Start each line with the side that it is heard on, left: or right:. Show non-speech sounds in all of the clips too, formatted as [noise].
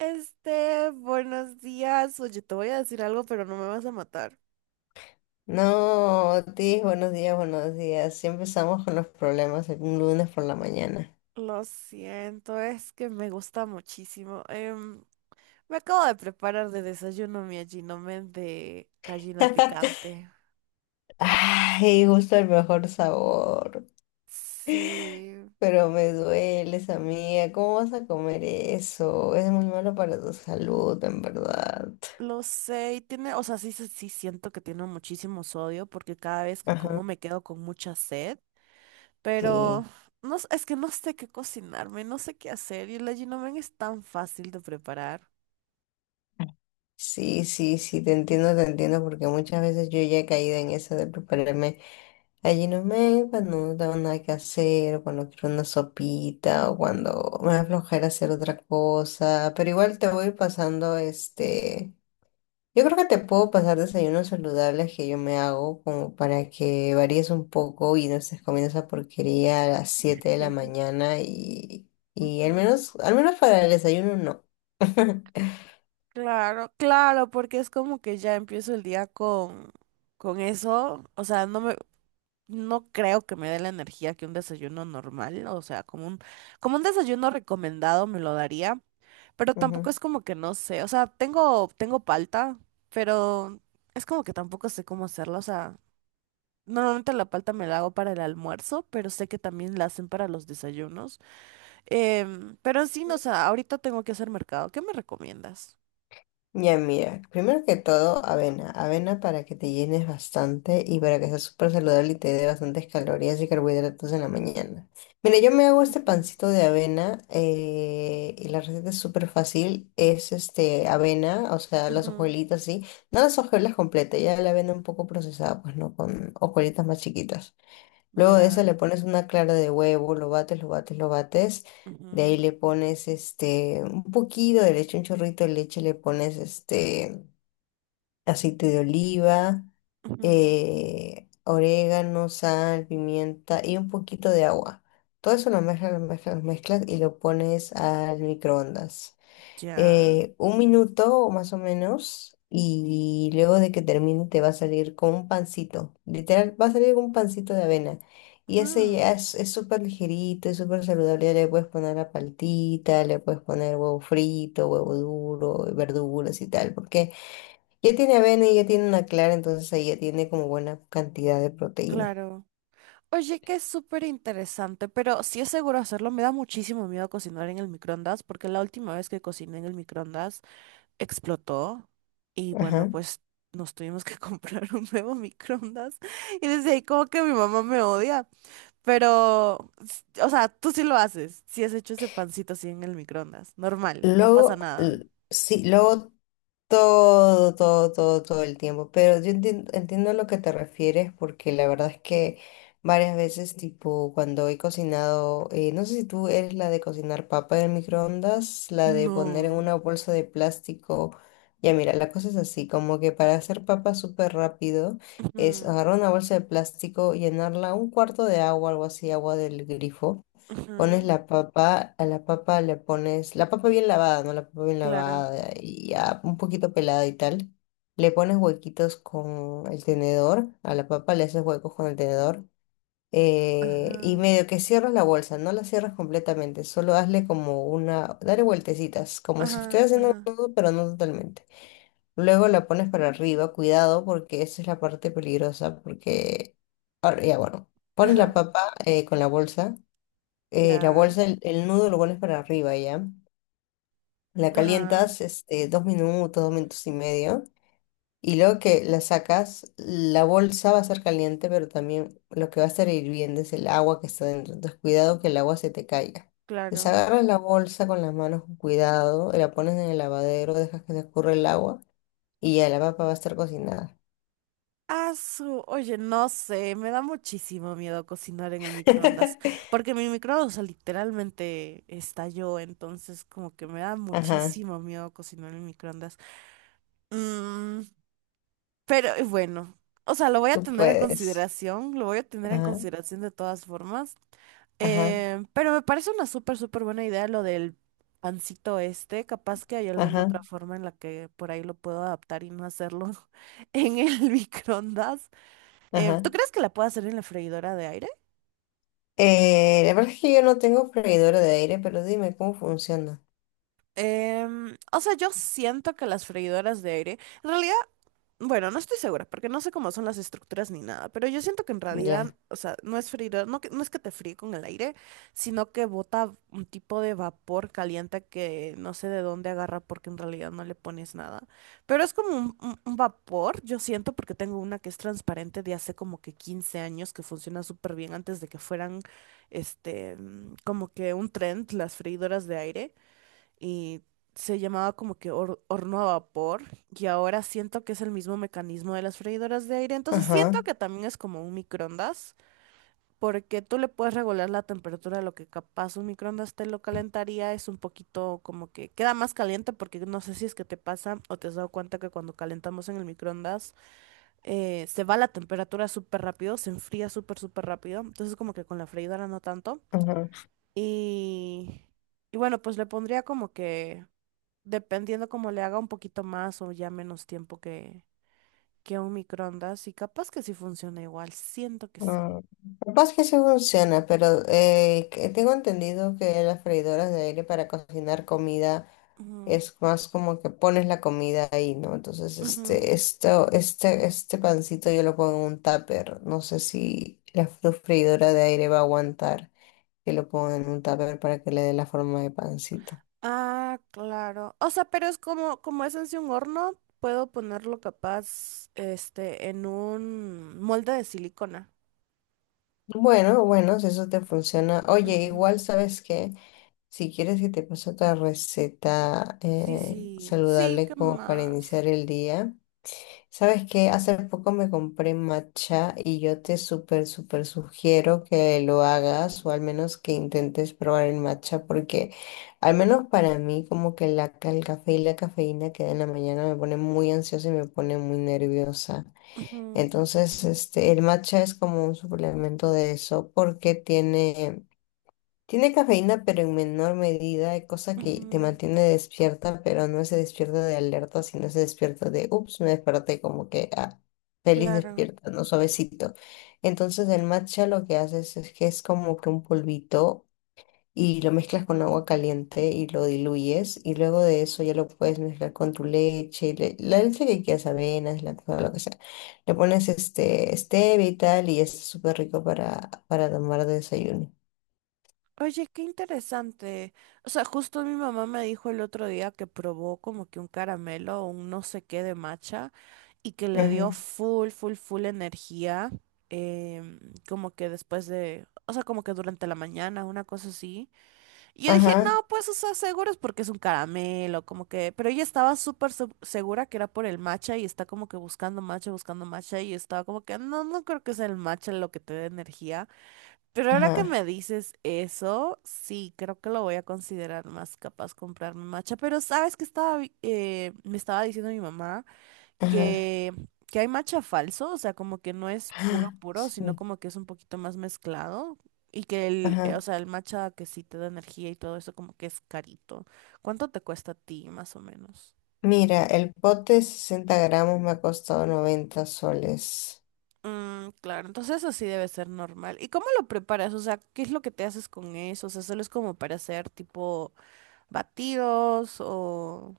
right: Buenos días. Oye, te voy a decir algo, pero no me vas a matar.
left: No, Otis, buenos días, buenos días. Sí empezamos con los problemas el lunes por la mañana.
right: Lo siento, es que me gusta muchísimo. Me acabo de preparar de desayuno mi allinomen de gallina
left: [laughs]
right: picante.
left: Ay, justo el mejor sabor,
right: Sí,
left: pero me dueles, amiga. ¿Cómo vas a comer eso? Es muy malo para tu salud, en verdad.
right: lo sé, y tiene, o sea, sí, sí siento que tiene muchísimo sodio porque cada vez que
left: Ajá.
right: como me quedo con mucha sed,
left: Sí,
right: pero no, es que no sé qué cocinarme, no sé qué hacer y el allinomen es tan fácil de preparar.
left: sí, sí, sí, te entiendo, porque muchas veces yo ya he caído en eso de prepararme. Allí no me, cuando no tengo nada que hacer, o cuando quiero una sopita, o cuando me da flojera hacer otra cosa, pero igual te voy pasando este. Yo creo que te puedo pasar desayunos saludables que yo me hago como para que varíes un poco y no estés comiendo esa porquería a las 7 de la
right: [laughs]
left: mañana y
right: Ujú.
left: al menos para el desayuno no. [laughs]
right: Claro, claro, porque es como que ya empiezo el día con eso. O sea, no me, no creo que me dé la energía que un desayuno normal. O sea, como un desayuno recomendado me lo daría. Pero
left: Ujú.
right: tampoco es como que no sé. O sea, tengo, tengo palta, pero es como que tampoco sé cómo hacerla. O sea, normalmente la palta me la hago para el almuerzo, pero sé que también la hacen para los desayunos. Pero en sí, no, o sea, ahorita tengo que hacer mercado. ¿Qué me recomiendas?
left: Ya mira, primero que todo, avena. Avena para que te llenes bastante y para que sea súper saludable y te dé bastantes calorías y carbohidratos en la mañana. Mira, yo me hago este
right: Ujú.
left: pancito de avena y la receta es súper fácil. Es este avena, o sea, las
right: Ujú.
left: hojuelitas, sí. No las hojuelas completas, ya la avena un poco procesada, pues no, con hojuelitas más chiquitas. Luego de
right: Ya.
left: eso le pones una clara de huevo, lo bates, lo bates, lo bates. De ahí
right: Ujú,
left: le pones este un poquito de leche, un chorrito de leche, le pones este aceite de oliva,
right: ujú.
left: orégano, sal, pimienta y un poquito de agua. Todo eso lo mezclas, lo mezclas, lo mezclas y lo pones al microondas
right: Ya.
left: un minuto o más o menos y luego de que termine te va a salir con un pancito. Literal, va a salir con un pancito de avena. Y ese
right: Mm.
left: ya es súper ligerito, es súper saludable. Ya le puedes poner la paltita, le puedes poner huevo frito, huevo duro, verduras y tal, porque ya tiene avena y ya tiene una clara, entonces ahí ya tiene como buena cantidad de proteína.
right: Claro. Oye, que es súper interesante, pero si es seguro hacerlo, me da muchísimo miedo cocinar en el microondas, porque la última vez que cociné en el microondas explotó y bueno,
left: Ajá.
right: pues nos tuvimos que [laughs] comprar un nuevo microondas y desde ahí como que mi mamá me odia, pero, o sea, tú sí lo haces, sí has hecho ese pancito así en el microondas, normal, no pasa
left: Luego,
right: nada.
left: sí, luego todo, todo, todo, todo el tiempo. Pero yo entiendo, entiendo a lo que te refieres porque la verdad es que varias veces, tipo, cuando he cocinado, no sé si tú eres la de cocinar papa en el microondas, la de poner en
right: No.
left: una bolsa de plástico. Ya mira, la cosa es así, como que para hacer papa súper rápido es
right: Ujú,
left: agarrar una bolsa de plástico, llenarla un cuarto de agua, algo así, agua del grifo.
right: ujú.
left: Pones la papa, a la papa le pones, la papa bien lavada, ¿no? La papa bien
right: Claro.
left: lavada y ya un poquito pelada y tal. Le pones huequitos con el tenedor, a la papa le haces huecos con el tenedor. Y
right: Ajá,
left: medio que cierras la bolsa, no la cierras completamente, solo hazle como una, dale vueltecitas, como si
right: ajá,
left: estuvieras haciendo
right: ajá,
left: un nudo, pero no totalmente. Luego la pones para arriba, cuidado, porque esa es la parte peligrosa, porque, ahora, ya bueno, pones la
right: ajá,
left: papa con la
right: ya,
left: bolsa, el nudo lo pones para arriba ya. La
right: ajá,
left: calientas este, 2 minutos, 2 minutos y medio. Y luego que la sacas, la bolsa va a estar caliente, pero también lo que va a estar hirviendo es el agua que está dentro. Entonces, cuidado que el agua se te caiga.
right: claro.
left: Desagarras la bolsa con las manos con cuidado, la pones en el lavadero, dejas que se escurra el agua y ya la papa va a estar cocinada.
right: Ah, oye, no sé, me da muchísimo miedo cocinar en el microondas,
left: [laughs]
right: porque mi microondas, o sea, literalmente estalló, entonces como que me da
left: Ajá,
right: muchísimo miedo cocinar en el microondas. Mm, pero bueno, o sea, lo voy a
left: tú
right: tener en
left: puedes.
right: consideración, lo voy a tener en
left: Ajá,
right: consideración de todas formas.
left: ajá,
right: Pero me parece una súper, súper buena idea lo del pancito este. Capaz que hay alguna
left: ajá,
right: otra forma en la que por ahí lo puedo adaptar y no hacerlo [laughs] en el [laughs] microondas. ¿Tú
left: ajá.
right: crees que la puedo hacer en la freidora de aire?
left: La verdad es que yo no tengo freidora de aire, pero dime cómo funciona.
right: O sea, yo siento que las freidoras de aire, en realidad bueno, no estoy segura, porque no sé cómo son las estructuras ni nada, pero yo siento que en realidad,
left: Ya.
right: o sea, no es freír, no, no es que te fríe con el aire, sino que bota un tipo de vapor caliente que no sé de dónde agarra porque en realidad no le pones nada. Pero es como un, un vapor, yo siento, porque tengo una que es transparente de hace como que 15 años que funciona súper bien antes de que fueran, como que un trend las freidoras de aire y se llamaba como que horno a vapor y ahora siento que es el mismo mecanismo de las freidoras de aire. Entonces
left: Ajá,
right: siento que también es como un microondas porque tú le puedes regular la temperatura, lo que capaz un microondas te lo calentaría es un poquito como que queda más caliente porque no sé si es que te pasa o te has dado cuenta que cuando calentamos en el microondas se va la temperatura súper rápido, se enfría súper, súper rápido. Entonces como que con la freidora no tanto.
left: ajá.
right: Y, y bueno, pues le pondría como que dependiendo cómo le haga un poquito más o ya menos tiempo que un microondas. Y capaz que sí funciona igual. Siento que sí.
left: Ah, capaz que sí funciona, pero que tengo entendido que las freidoras de aire para cocinar comida
right: Ujú,
left: es más como que pones la comida ahí, ¿no? Entonces,
right: ujú.
left: este, esto, este pancito yo lo pongo en un tupper. No sé si la freidora de aire va a aguantar que lo ponga en un tupper para que le dé la forma de pancito.
right: Ah, claro. O sea, pero es como, como es en sí un horno, puedo ponerlo capaz, en un molde de silicona.
left: Bueno, bueno, si eso te funciona. Oye,
right: Ujú.
left: igual sabes que si quieres que te pase otra receta
right: Sí, sí. Sí, ¿qué
left: saludable como para
right: más?
left: iniciar el día, sabes que hace poco me compré matcha y yo te súper, súper sugiero que lo hagas o al menos que intentes probar el matcha porque al menos para mí como que el café y la cafeína que da en la mañana me pone muy ansiosa y me pone muy nerviosa.
right: Ujú,
left: Entonces, este, el matcha es como un suplemento de eso porque tiene cafeína, pero en menor medida, hay cosa que te
right: ujú.
left: mantiene despierta, pero no se despierta de alerta, sino se despierta de, ups, me desperté como que ah, feliz
right: Claro.
left: despierta, ¿no? Suavecito. Entonces, el matcha lo que haces es que es como que un polvito y lo mezclas con agua caliente y lo diluyes y luego de eso ya lo puedes mezclar con tu leche, la leche que quieras, avenas, lactosa, lo que sea. Le pones este stevia y tal y ya está súper rico para tomar de desayuno.
right: Oye, qué interesante. O sea, justo mi mamá me dijo el otro día que probó como que un caramelo un no sé qué de matcha y que le dio
left: Ujú.
right: full, full, full energía, em, como que después de, o sea, como que durante la mañana, una cosa así. Y yo dije,
left: Ajá,
right: no, pues, o sea, seguro es porque es un caramelo, como que, pero ella estaba súper segura que era por el matcha y está como que buscando matcha y estaba como que, no, no creo que sea el matcha lo que te dé energía. Pero ahora que
left: ajá,
right: me dices eso, sí, creo que lo voy a considerar más capaz comprarme matcha. Pero sabes que estaba, me estaba diciendo mi mamá
left: ajá.
right: que, que hay matcha falso, o sea, como que no es puro
left: Ah,
right: puro, sino
left: sí,
right: como que es un poquito más mezclado. Y que el, o
left: ajá.
right: sea, el matcha que sí te da energía y todo eso, como que es carito. ¿Cuánto te cuesta a ti, más o menos?
left: Mira, el pote de 60 gramos me ha costado 90 soles.
right: Mm, claro, entonces eso sí debe ser normal. ¿Y cómo lo preparas? O sea, ¿qué es lo que te haces con eso? O sea, solo es como para hacer tipo batidos o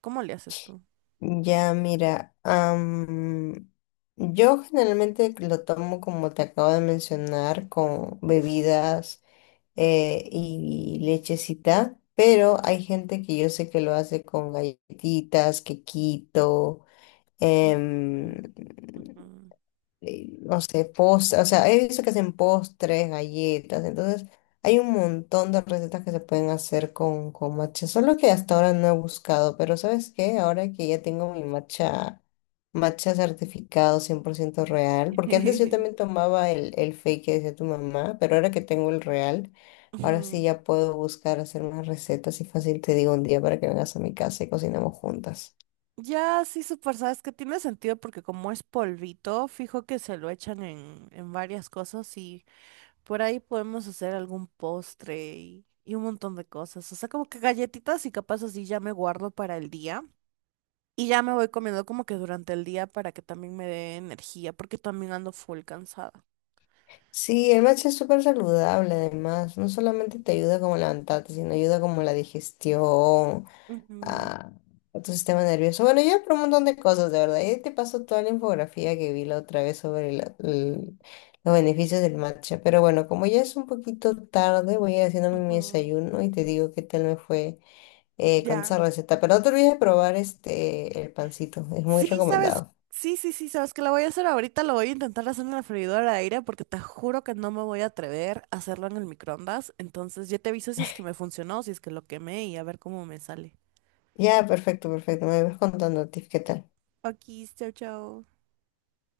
right: ¿cómo le haces tú?
left: Ya, mira, yo generalmente lo tomo como te acabo de mencionar, con bebidas y lechecita, pero hay gente que yo sé que lo hace con galletitas, quequito,
right: Mm,
left: em,
right: mm, ujú.
left: no sé, postres, o sea, he visto que hacen postres, galletas, entonces hay un montón de recetas que se pueden hacer con matcha, solo que hasta ahora no he buscado, pero ¿sabes qué? Ahora que ya tengo mi matcha, matcha certificado 100% real, porque antes yo
right: [laughs]
left: también tomaba el fake que decía tu mamá, pero ahora que tengo el real, ahora sí
right: Ujú.
left: ya puedo buscar hacer más recetas y fácil te digo un día para que vengas a mi casa y cocinemos juntas.
right: Ya, sí, súper, sabes que tiene sentido porque como es polvito, fijo que se lo echan en varias cosas y por ahí podemos hacer algún postre y un montón de cosas. O sea, como que galletitas y capaz así ya me guardo para el día y ya me voy comiendo como que durante el día para que también me dé energía porque también ando full cansada.
left: Sí, el matcha es súper saludable además, no solamente te ayuda como a levantarte, sino ayuda como a la digestión, a, a tu sistema nervioso. Bueno, ya por un montón de cosas, de verdad. Y te paso toda la infografía que vi la otra vez sobre los beneficios del matcha. Pero bueno, como ya es un poquito tarde, voy a ir haciéndome
right: Ujú,
left: mi
right: ujú.
left: desayuno y te digo qué tal me fue con
right: Ya.
left: esa receta. Pero no te olvides de probar este, el pancito, es muy
right: Sí, sabes,
left: recomendado.
right: sí, sí, sí, sabes que lo voy a hacer ahorita, lo voy a intentar hacer en la freidora de aire porque te juro que no me voy a atrever a hacerlo en el microondas. Entonces ya te aviso si es que me funcionó, si es que lo quemé y a ver cómo me sale.
left: Ya, perfecto, perfecto. Me vas contando, Tiff, qué tal.
right: Aquí, chao, chao.